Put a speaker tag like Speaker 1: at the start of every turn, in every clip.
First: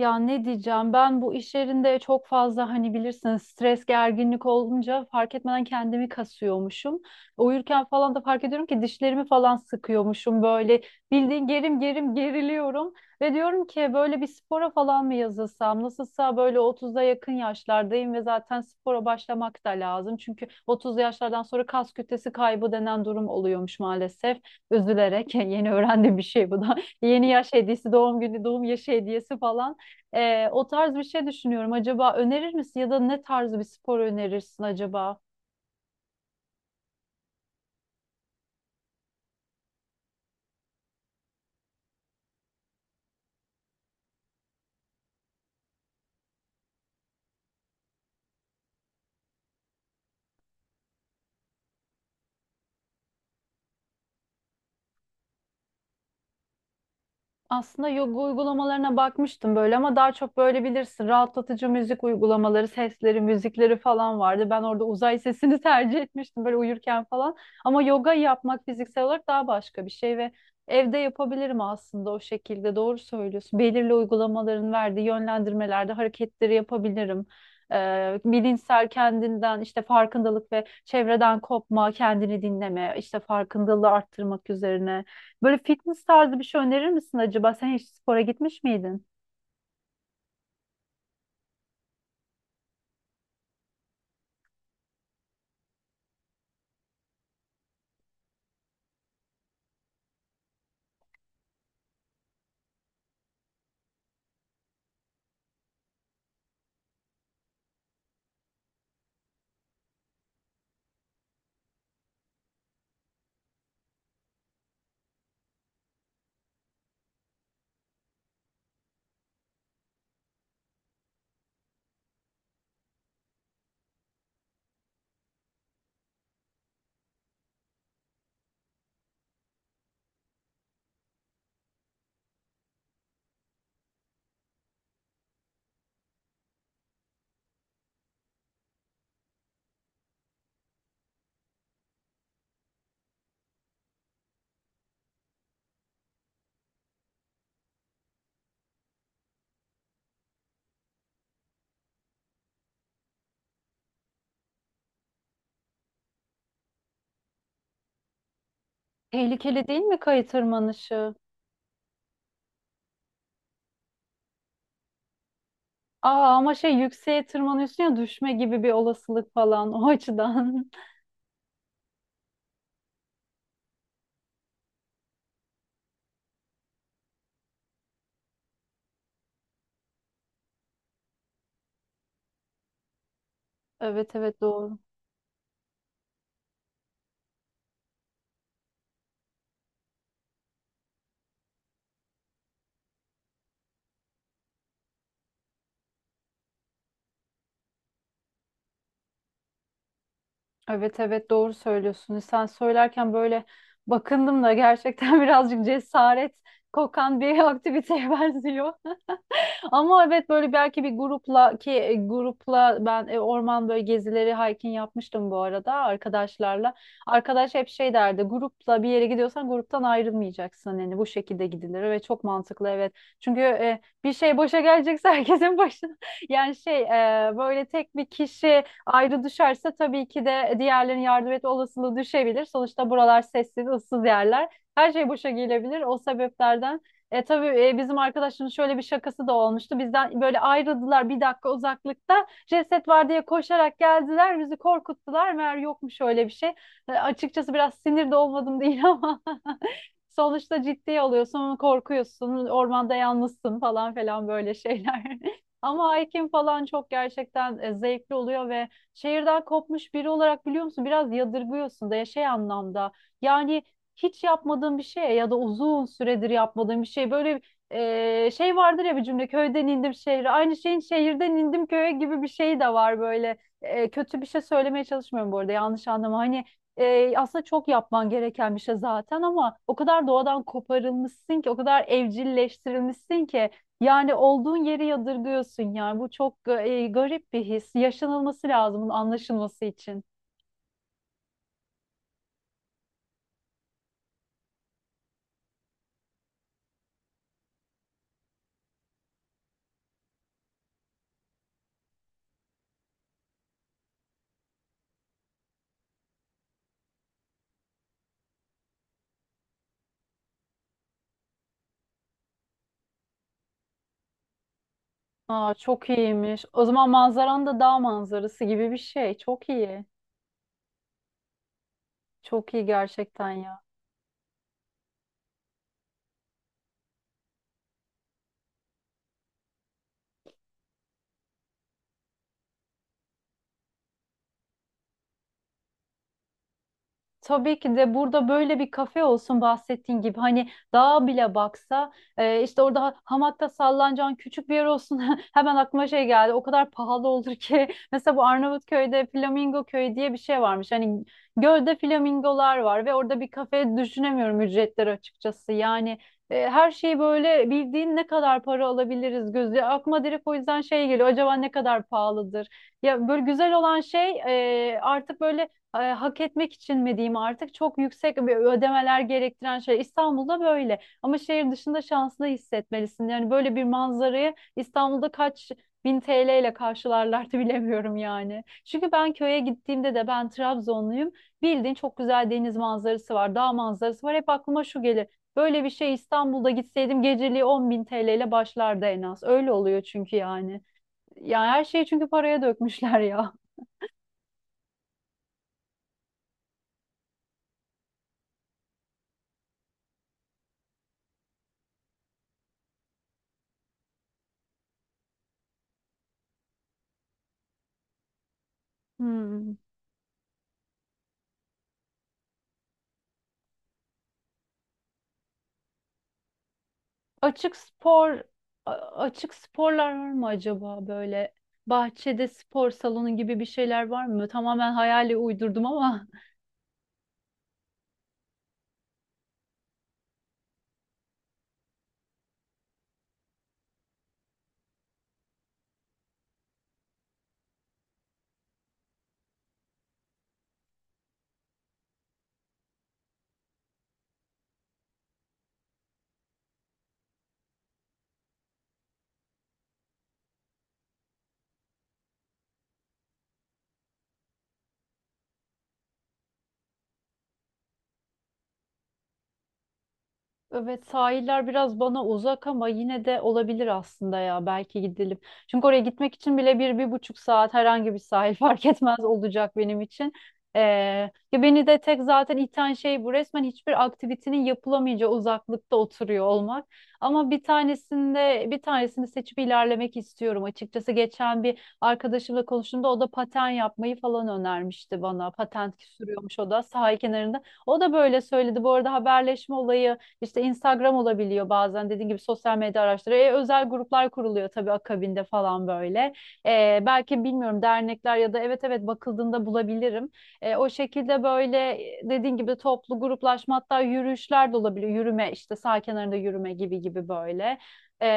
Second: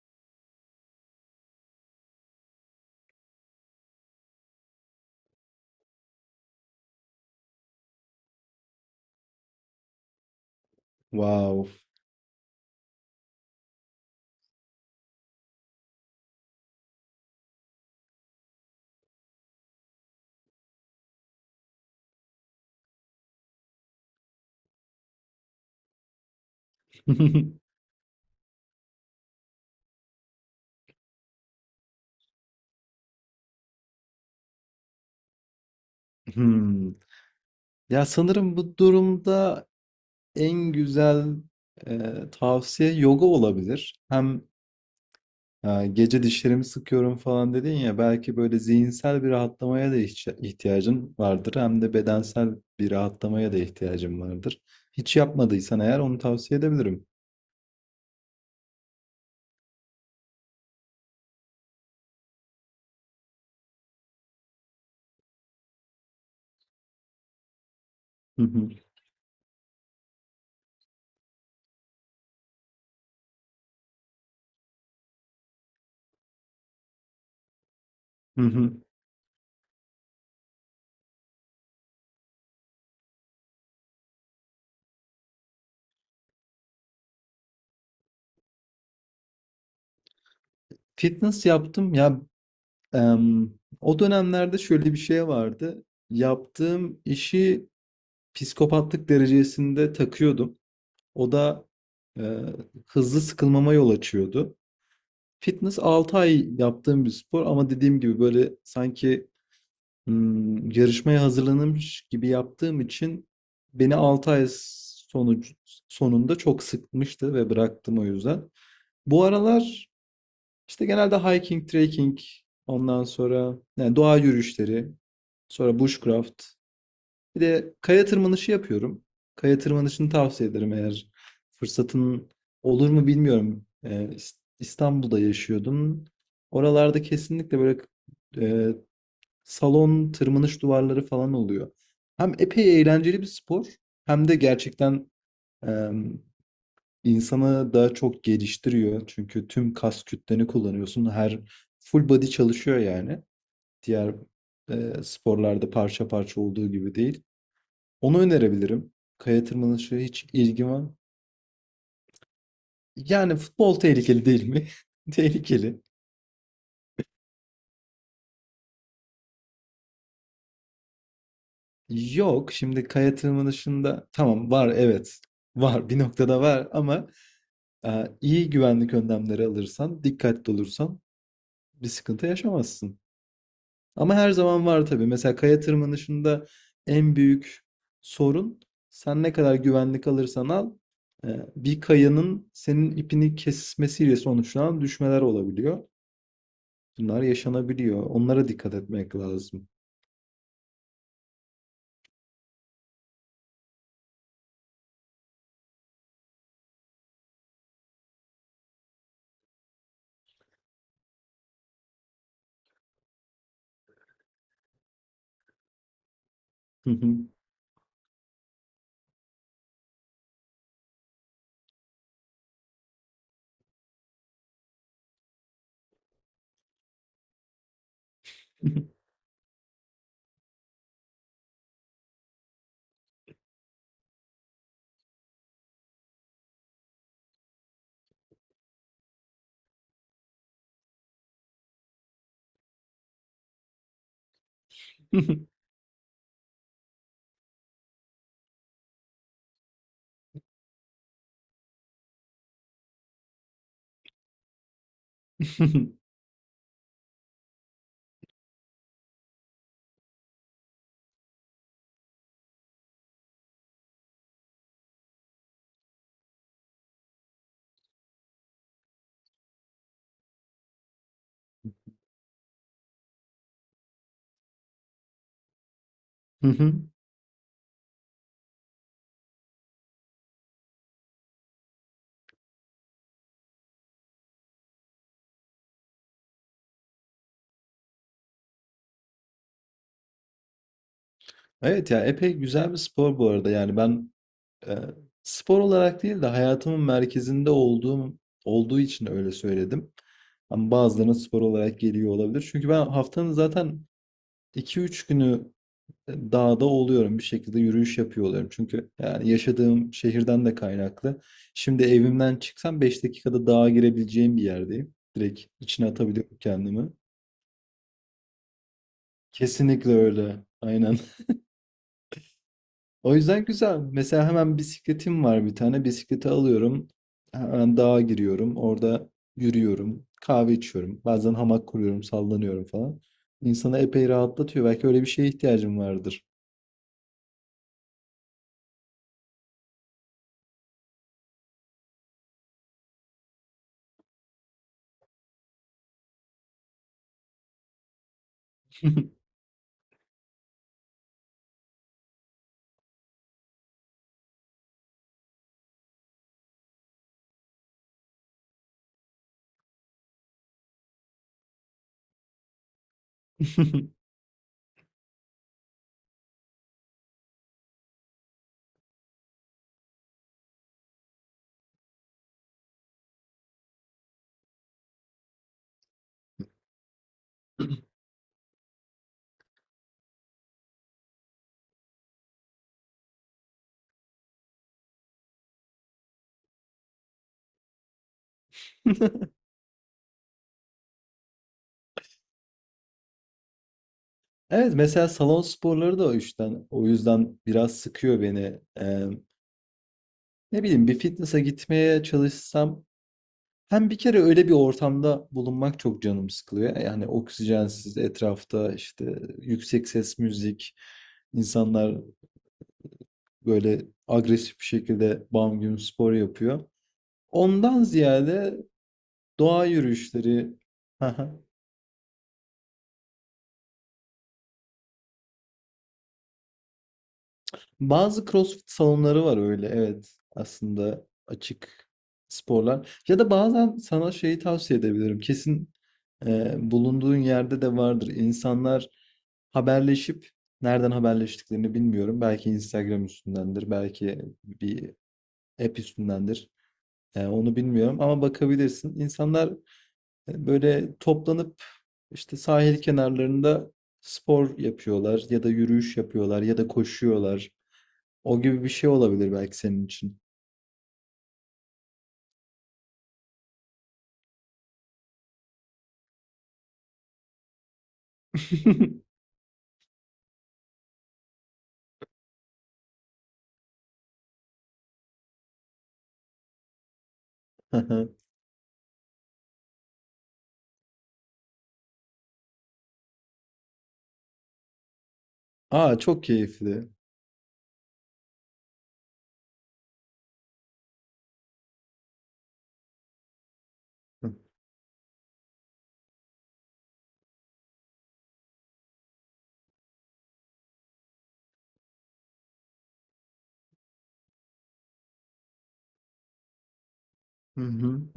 Speaker 1: Ya ne diyeceğim ben bu iş yerinde çok fazla hani bilirsiniz stres gerginlik olunca fark etmeden kendimi kasıyormuşum. Uyurken falan da fark ediyorum ki dişlerimi falan sıkıyormuşum böyle bildiğin
Speaker 2: Wow.
Speaker 1: gerim gerim geriliyorum. Ve diyorum ki böyle bir spora falan mı yazılsam nasılsa böyle 30'a yakın yaşlardayım ve zaten spora başlamak da lazım. Çünkü 30'lu yaşlardan sonra kas kütlesi kaybı denen durum oluyormuş maalesef. Üzülerek yeni öğrendiğim bir şey bu da. Yeni yaş hediyesi doğum günü doğum yaşı hediyesi falan. O tarz bir şey düşünüyorum. Acaba önerir misin ya da ne tarz bir spor önerirsin acaba?
Speaker 2: Hmm. Ya sanırım bu durumda en güzel e, tavsiye yoga olabilir. Hem gece dişlerimi sıkıyorum falan dedin ya, belki böyle zihinsel bir rahatlamaya da ihtiyacın vardır. Hem de bedensel bir rahatlamaya da ihtiyacın vardır. Hiç yapmadıysan eğer, onu tavsiye edebilirim.
Speaker 1: Aslında yoga uygulamalarına bakmıştım böyle ama daha çok böyle bilirsin rahatlatıcı müzik uygulamaları, sesleri, müzikleri falan vardı. Ben orada uzay sesini tercih etmiştim böyle uyurken falan. Ama yoga
Speaker 2: Hı
Speaker 1: yapmak
Speaker 2: hı,
Speaker 1: fiziksel olarak daha başka bir şey ve evde yapabilirim aslında o şekilde. Doğru söylüyorsun. Belirli uygulamaların verdiği yönlendirmelerde hareketleri yapabilirim. Ee,
Speaker 2: hı hı.
Speaker 1: bilinçsel kendinden işte farkındalık ve çevreden kopma, kendini dinleme, işte farkındalığı arttırmak üzerine. Böyle fitness tarzı bir şey önerir misin acaba? Sen hiç spora gitmiş miydin?
Speaker 2: Fitness yaptım ya, em, o dönemlerde şöyle bir şey vardı. Yaptığım işi psikopatlık derecesinde takıyordum. O da e, hızlı sıkılmama yol açıyordu. Fitness 6 ay yaptığım bir spor, ama dediğim gibi böyle sanki yarışmaya hazırlanmış gibi yaptığım için beni 6 ay sonucu, sonunda çok sıkmıştı ve bıraktım o yüzden. Bu aralar işte genelde hiking, trekking, ondan sonra yani doğa yürüyüşleri, sonra bushcraft. Bir de kaya tırmanışı yapıyorum. Kaya tırmanışını tavsiye ederim, eğer fırsatın olur mu bilmiyorum. İstanbul'da yaşıyordum. Oralarda kesinlikle böyle e, salon tırmanış duvarları falan oluyor. Hem epey eğlenceli bir spor, hem de gerçekten e, insanı daha çok geliştiriyor. Çünkü tüm kas kütleni kullanıyorsun. Her full body çalışıyor yani. Diğer sporlarda parça parça olduğu gibi değil. Onu önerebilirim. Kaya
Speaker 1: Tehlikeli değil
Speaker 2: tırmanışı
Speaker 1: mi
Speaker 2: hiç
Speaker 1: kayı
Speaker 2: ilgim var.
Speaker 1: tırmanışı?
Speaker 2: Yani futbol tehlikeli değil mi? Tehlikeli.
Speaker 1: Aa ama şey yükseğe tırmanıyorsun ya düşme gibi bir olasılık falan o açıdan.
Speaker 2: Yok, şimdi kaya tırmanışında tamam, var, evet. Var, bir noktada var ama iyi güvenlik önlemleri alırsan, dikkatli olursan bir sıkıntı yaşamazsın. Ama
Speaker 1: Evet
Speaker 2: her
Speaker 1: evet
Speaker 2: zaman
Speaker 1: doğru.
Speaker 2: var tabii. Mesela kaya tırmanışında en büyük sorun, sen ne kadar güvenlik alırsan al, e, bir kayanın senin ipini kesmesiyle sonuçlanan düşmeler olabiliyor. Bunlar yaşanabiliyor. Onlara dikkat etmek lazım.
Speaker 1: Evet evet doğru söylüyorsun. Sen söylerken böyle bakındım da gerçekten birazcık cesaret kokan bir aktiviteye benziyor. Ama evet böyle belki bir grupla ki grupla ben orman böyle gezileri hiking yapmıştım bu arada arkadaşlarla.
Speaker 2: Hı hı.
Speaker 1: Arkadaş hep şey derdi grupla bir yere gidiyorsan gruptan ayrılmayacaksın yani bu şekilde gidilir ve çok mantıklı evet. Çünkü bir şey boşa gelecekse herkesin başına yani şey böyle tek bir kişi ayrı düşerse tabii ki de diğerlerinin yardım etme olasılığı düşebilir. Sonuçta buralar sessiz ıssız yerler. Her şey boşa gelebilir o sebeplerden. Tabii bizim arkadaşın şöyle bir şakası da olmuştu. Bizden böyle ayrıldılar bir dakika uzaklıkta. Ceset var diye koşarak geldiler. Bizi korkuttular. Meğer yokmuş öyle bir şey. Açıkçası biraz sinir de olmadım değil ama sonuçta ciddiye alıyorsun, korkuyorsun, ormanda yalnızsın falan falan böyle şeyler. Ama hiking falan çok gerçekten zevkli oluyor ve şehirden kopmuş biri olarak biliyor musun biraz yadırgıyorsun da ya şey anlamda. Yani hiç yapmadığın bir şey ya da uzun süredir yapmadığın bir şey böyle şey vardır ya bir cümle köyden indim şehre aynı şeyin şehirden indim köye gibi bir şey de var böyle. Kötü bir şey söylemeye çalışmıyorum bu arada yanlış anlama hani
Speaker 2: Hı hı.
Speaker 1: aslında çok yapman gereken bir şey zaten ama o kadar doğadan koparılmışsın ki, o kadar evcilleştirilmişsin ki yani olduğun yeri yadırgıyorsun yani bu çok garip bir his. Yaşanılması lazım bunun anlaşılması için.
Speaker 2: Evet ya, epey güzel bir spor bu arada. Yani ben e, spor olarak değil de hayatımın merkezinde olduğum olduğu için öyle söyledim. Ama bazılarına spor olarak geliyor olabilir. Çünkü ben haftanın zaten 2-3 günü dağda oluyorum. Bir şekilde yürüyüş yapıyor oluyorum. Çünkü yani yaşadığım şehirden de kaynaklı. Şimdi evimden çıksam 5 dakikada dağa girebileceğim bir yerdeyim. Direkt
Speaker 1: Aa,
Speaker 2: içine
Speaker 1: çok
Speaker 2: atabiliyorum
Speaker 1: iyiymiş. O
Speaker 2: kendimi.
Speaker 1: zaman manzaran da dağ manzarası gibi bir şey. Çok iyi.
Speaker 2: Kesinlikle öyle. Aynen.
Speaker 1: Çok iyi
Speaker 2: O
Speaker 1: gerçekten
Speaker 2: yüzden
Speaker 1: ya.
Speaker 2: güzel. Mesela hemen bisikletim var bir tane. Bisikleti alıyorum. Hemen dağa giriyorum. Orada yürüyorum. Kahve içiyorum. Bazen hamak kuruyorum, sallanıyorum falan. İnsanı epey rahatlatıyor. Belki öyle bir şeye ihtiyacım vardır.
Speaker 1: Tabii ki de burada böyle bir kafe olsun bahsettiğin gibi hani dağa bile baksa işte orada hamakta sallanacağın küçük bir yer olsun hemen aklıma şey geldi o kadar pahalı olur ki mesela bu Arnavutköy'de Flamingo Köyü diye bir şey varmış hani gölde flamingolar var ve orada bir kafe düşünemiyorum ücretleri açıkçası yani her şeyi böyle bildiğin ne kadar para alabiliriz gözü aklıma direkt o yüzden şey geliyor acaba ne kadar pahalıdır ya böyle güzel olan şey artık böyle hak etmek için mi diyeyim artık çok yüksek bir ödemeler gerektiren şey. İstanbul'da böyle ama şehir dışında şanslı hissetmelisin. Yani böyle bir manzarayı İstanbul'da kaç bin TL ile karşılarlardı bilemiyorum yani. Çünkü ben köye gittiğimde de ben Trabzonluyum. Bildiğin çok güzel deniz manzarası var, dağ manzarası var. Hep aklıma şu gelir. Böyle bir şey İstanbul'da gitseydim geceliği 10 bin TL ile başlardı en az. Öyle oluyor çünkü yani. Yani her şeyi çünkü paraya dökmüşler ya.
Speaker 2: Evet, mesela salon sporları da o yüzden, o yüzden biraz sıkıyor beni. Eee, Ne bileyim, bir fitness'a gitmeye çalışsam hem bir kere öyle bir ortamda bulunmak çok canım sıkılıyor. Yani oksijensiz, etrafta işte
Speaker 1: Hmm.
Speaker 2: yüksek ses müzik, insanlar böyle agresif bir şekilde bam güm spor yapıyor.
Speaker 1: Açık
Speaker 2: Ondan
Speaker 1: spor
Speaker 2: ziyade
Speaker 1: a- açık
Speaker 2: doğa
Speaker 1: sporlar var mı
Speaker 2: yürüyüşleri.
Speaker 1: acaba böyle
Speaker 2: Aha.
Speaker 1: bahçede spor salonu gibi bir şeyler var mı? Tamamen hayali uydurdum ama.
Speaker 2: Bazı CrossFit salonları var öyle. Evet. Aslında açık sporlar. Ya da bazen sana şeyi tavsiye edebilirim. Kesin bulunduğun yerde de vardır. İnsanlar haberleşip, nereden haberleştiklerini bilmiyorum. Belki Instagram üstündendir. Belki bir app üstündendir. Onu bilmiyorum ama bakabilirsin. İnsanlar, böyle toplanıp işte sahil kenarlarında spor yapıyorlar ya da yürüyüş yapıyorlar ya da koşuyorlar. O gibi bir şey olabilir belki senin için.
Speaker 1: Evet sahiller biraz bana uzak ama yine de olabilir aslında ya belki gidelim. Çünkü oraya gitmek için bile bir, bir buçuk saat herhangi bir sahil fark etmez olacak benim için. Ee, ya beni de tek zaten iten şey bu resmen hiçbir aktivitenin yapılamayacağı uzaklıkta oturuyor olmak. Ama bir
Speaker 2: Aha.
Speaker 1: tanesinde bir tanesini seçip ilerlemek istiyorum açıkçası. Geçen bir arkadaşımla konuştuğumda o da paten yapmayı falan önermişti bana. Patent
Speaker 2: Aa, çok
Speaker 1: sürüyormuş o da
Speaker 2: keyifli.
Speaker 1: sahil kenarında. O da böyle söyledi. Bu arada haberleşme olayı işte Instagram olabiliyor bazen dediğin gibi sosyal medya araçları. Özel gruplar
Speaker 2: Hı
Speaker 1: kuruluyor tabii akabinde falan böyle. Belki bilmiyorum dernekler ya da evet evet bakıldığında bulabilirim. O şekilde böyle dediğin gibi toplu gruplaşma hatta yürüyüşler de olabiliyor. Yürüme işte sağ kenarında yürüme gibi gibi böyle.
Speaker 2: hı,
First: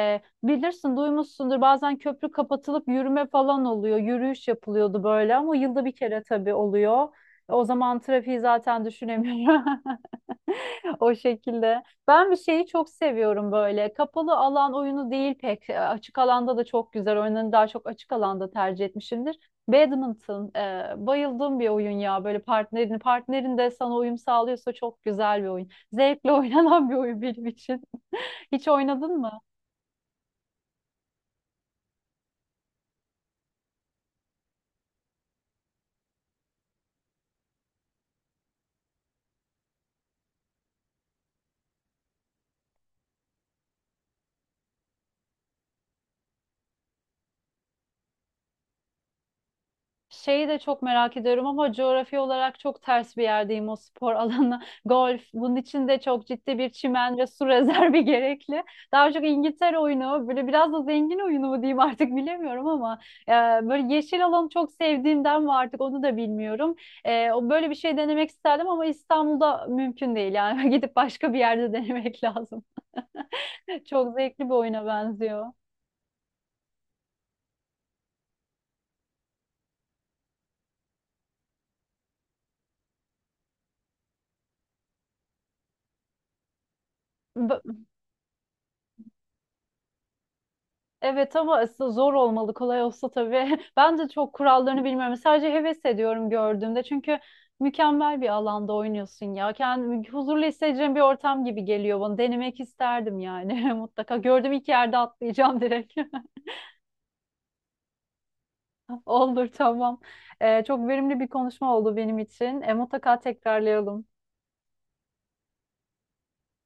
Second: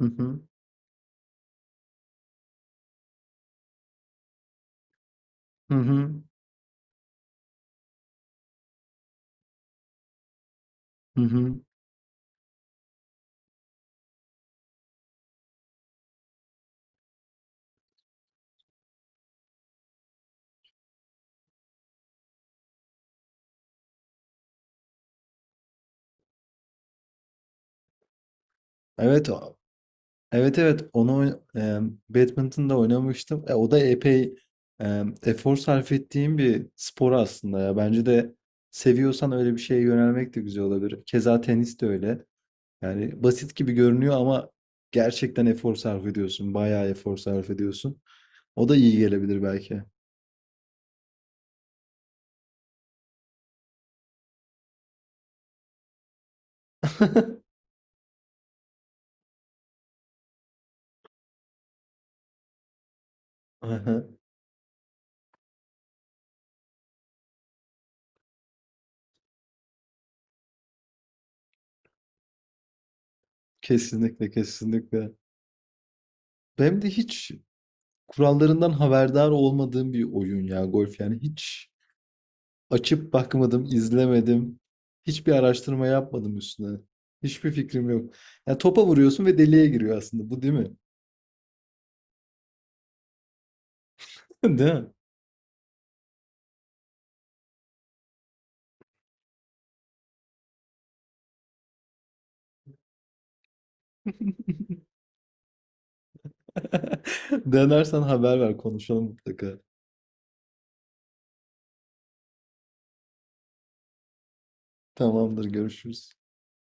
Speaker 2: hı hı,
Speaker 1: bilirsin duymuşsundur bazen köprü kapatılıp yürüme falan oluyor. Yürüyüş yapılıyordu böyle ama
Speaker 2: hı
Speaker 1: yılda bir kere
Speaker 2: hı.
Speaker 1: tabii oluyor. O zaman trafiği zaten düşünemiyorum. O
Speaker 2: Hı hı.
Speaker 1: şekilde. Ben bir şeyi çok seviyorum böyle. Kapalı alan oyunu değil pek. Açık alanda da çok güzel. Oyunlarını daha çok açık alanda tercih etmişimdir. Badminton. Bayıldığım bir oyun ya. Böyle partnerini, partnerin de sana uyum sağlıyorsa çok güzel bir oyun. Zevkle oynanan bir oyun benim için. Hiç oynadın
Speaker 2: Evet,
Speaker 1: mı?
Speaker 2: evet, evet, onu badminton'da oynamıştım. O da epey efor sarf ettiğim bir spor aslında ya. Bence de seviyorsan öyle bir şeye yönelmek de güzel olabilir. Keza tenis de öyle. Yani basit gibi görünüyor ama gerçekten efor sarf ediyorsun. Bayağı efor sarf ediyorsun. O da iyi gelebilir belki.
Speaker 1: Şeyi de çok merak ediyorum ama coğrafi olarak çok ters bir yerdeyim o spor alanı. Golf. Bunun için de çok ciddi bir çimen ve su rezervi gerekli. Daha çok İngiltere oyunu, böyle biraz da zengin oyunu mu diyeyim artık bilemiyorum ama e, böyle
Speaker 2: Aha,
Speaker 1: yeşil alanı çok sevdiğimden mi artık onu da bilmiyorum. O böyle bir şey denemek isterdim ama İstanbul'da mümkün değil yani gidip başka bir yerde denemek lazım. Çok
Speaker 2: kesinlikle,
Speaker 1: zevkli bir oyuna
Speaker 2: kesinlikle.
Speaker 1: benziyor.
Speaker 2: Hem de hiç kurallarından haberdar olmadığım bir oyun ya, golf. Yani hiç açıp bakmadım, izlemedim. Hiçbir araştırma yapmadım üstüne. Hiçbir fikrim yok. Yani topa vuruyorsun ve deliğe giriyor aslında. Bu değil mi?
Speaker 1: Evet ama aslında zor olmalı. Kolay olsa tabii. Ben de çok
Speaker 2: Değil
Speaker 1: kurallarını
Speaker 2: mi?
Speaker 1: bilmiyorum. Sadece heves ediyorum gördüğümde. Çünkü mükemmel bir alanda oynuyorsun ya. Kendimi huzurlu hissedeceğim bir ortam gibi geliyor bana. Denemek isterdim yani mutlaka. Gördüğüm iki yerde atlayacağım direkt.
Speaker 2: Denersen haber ver, konuşalım
Speaker 1: Olur
Speaker 2: mutlaka.
Speaker 1: tamam. Çok verimli bir konuşma oldu benim için. Mutlaka tekrarlayalım.
Speaker 2: Tamamdır, görüşürüz.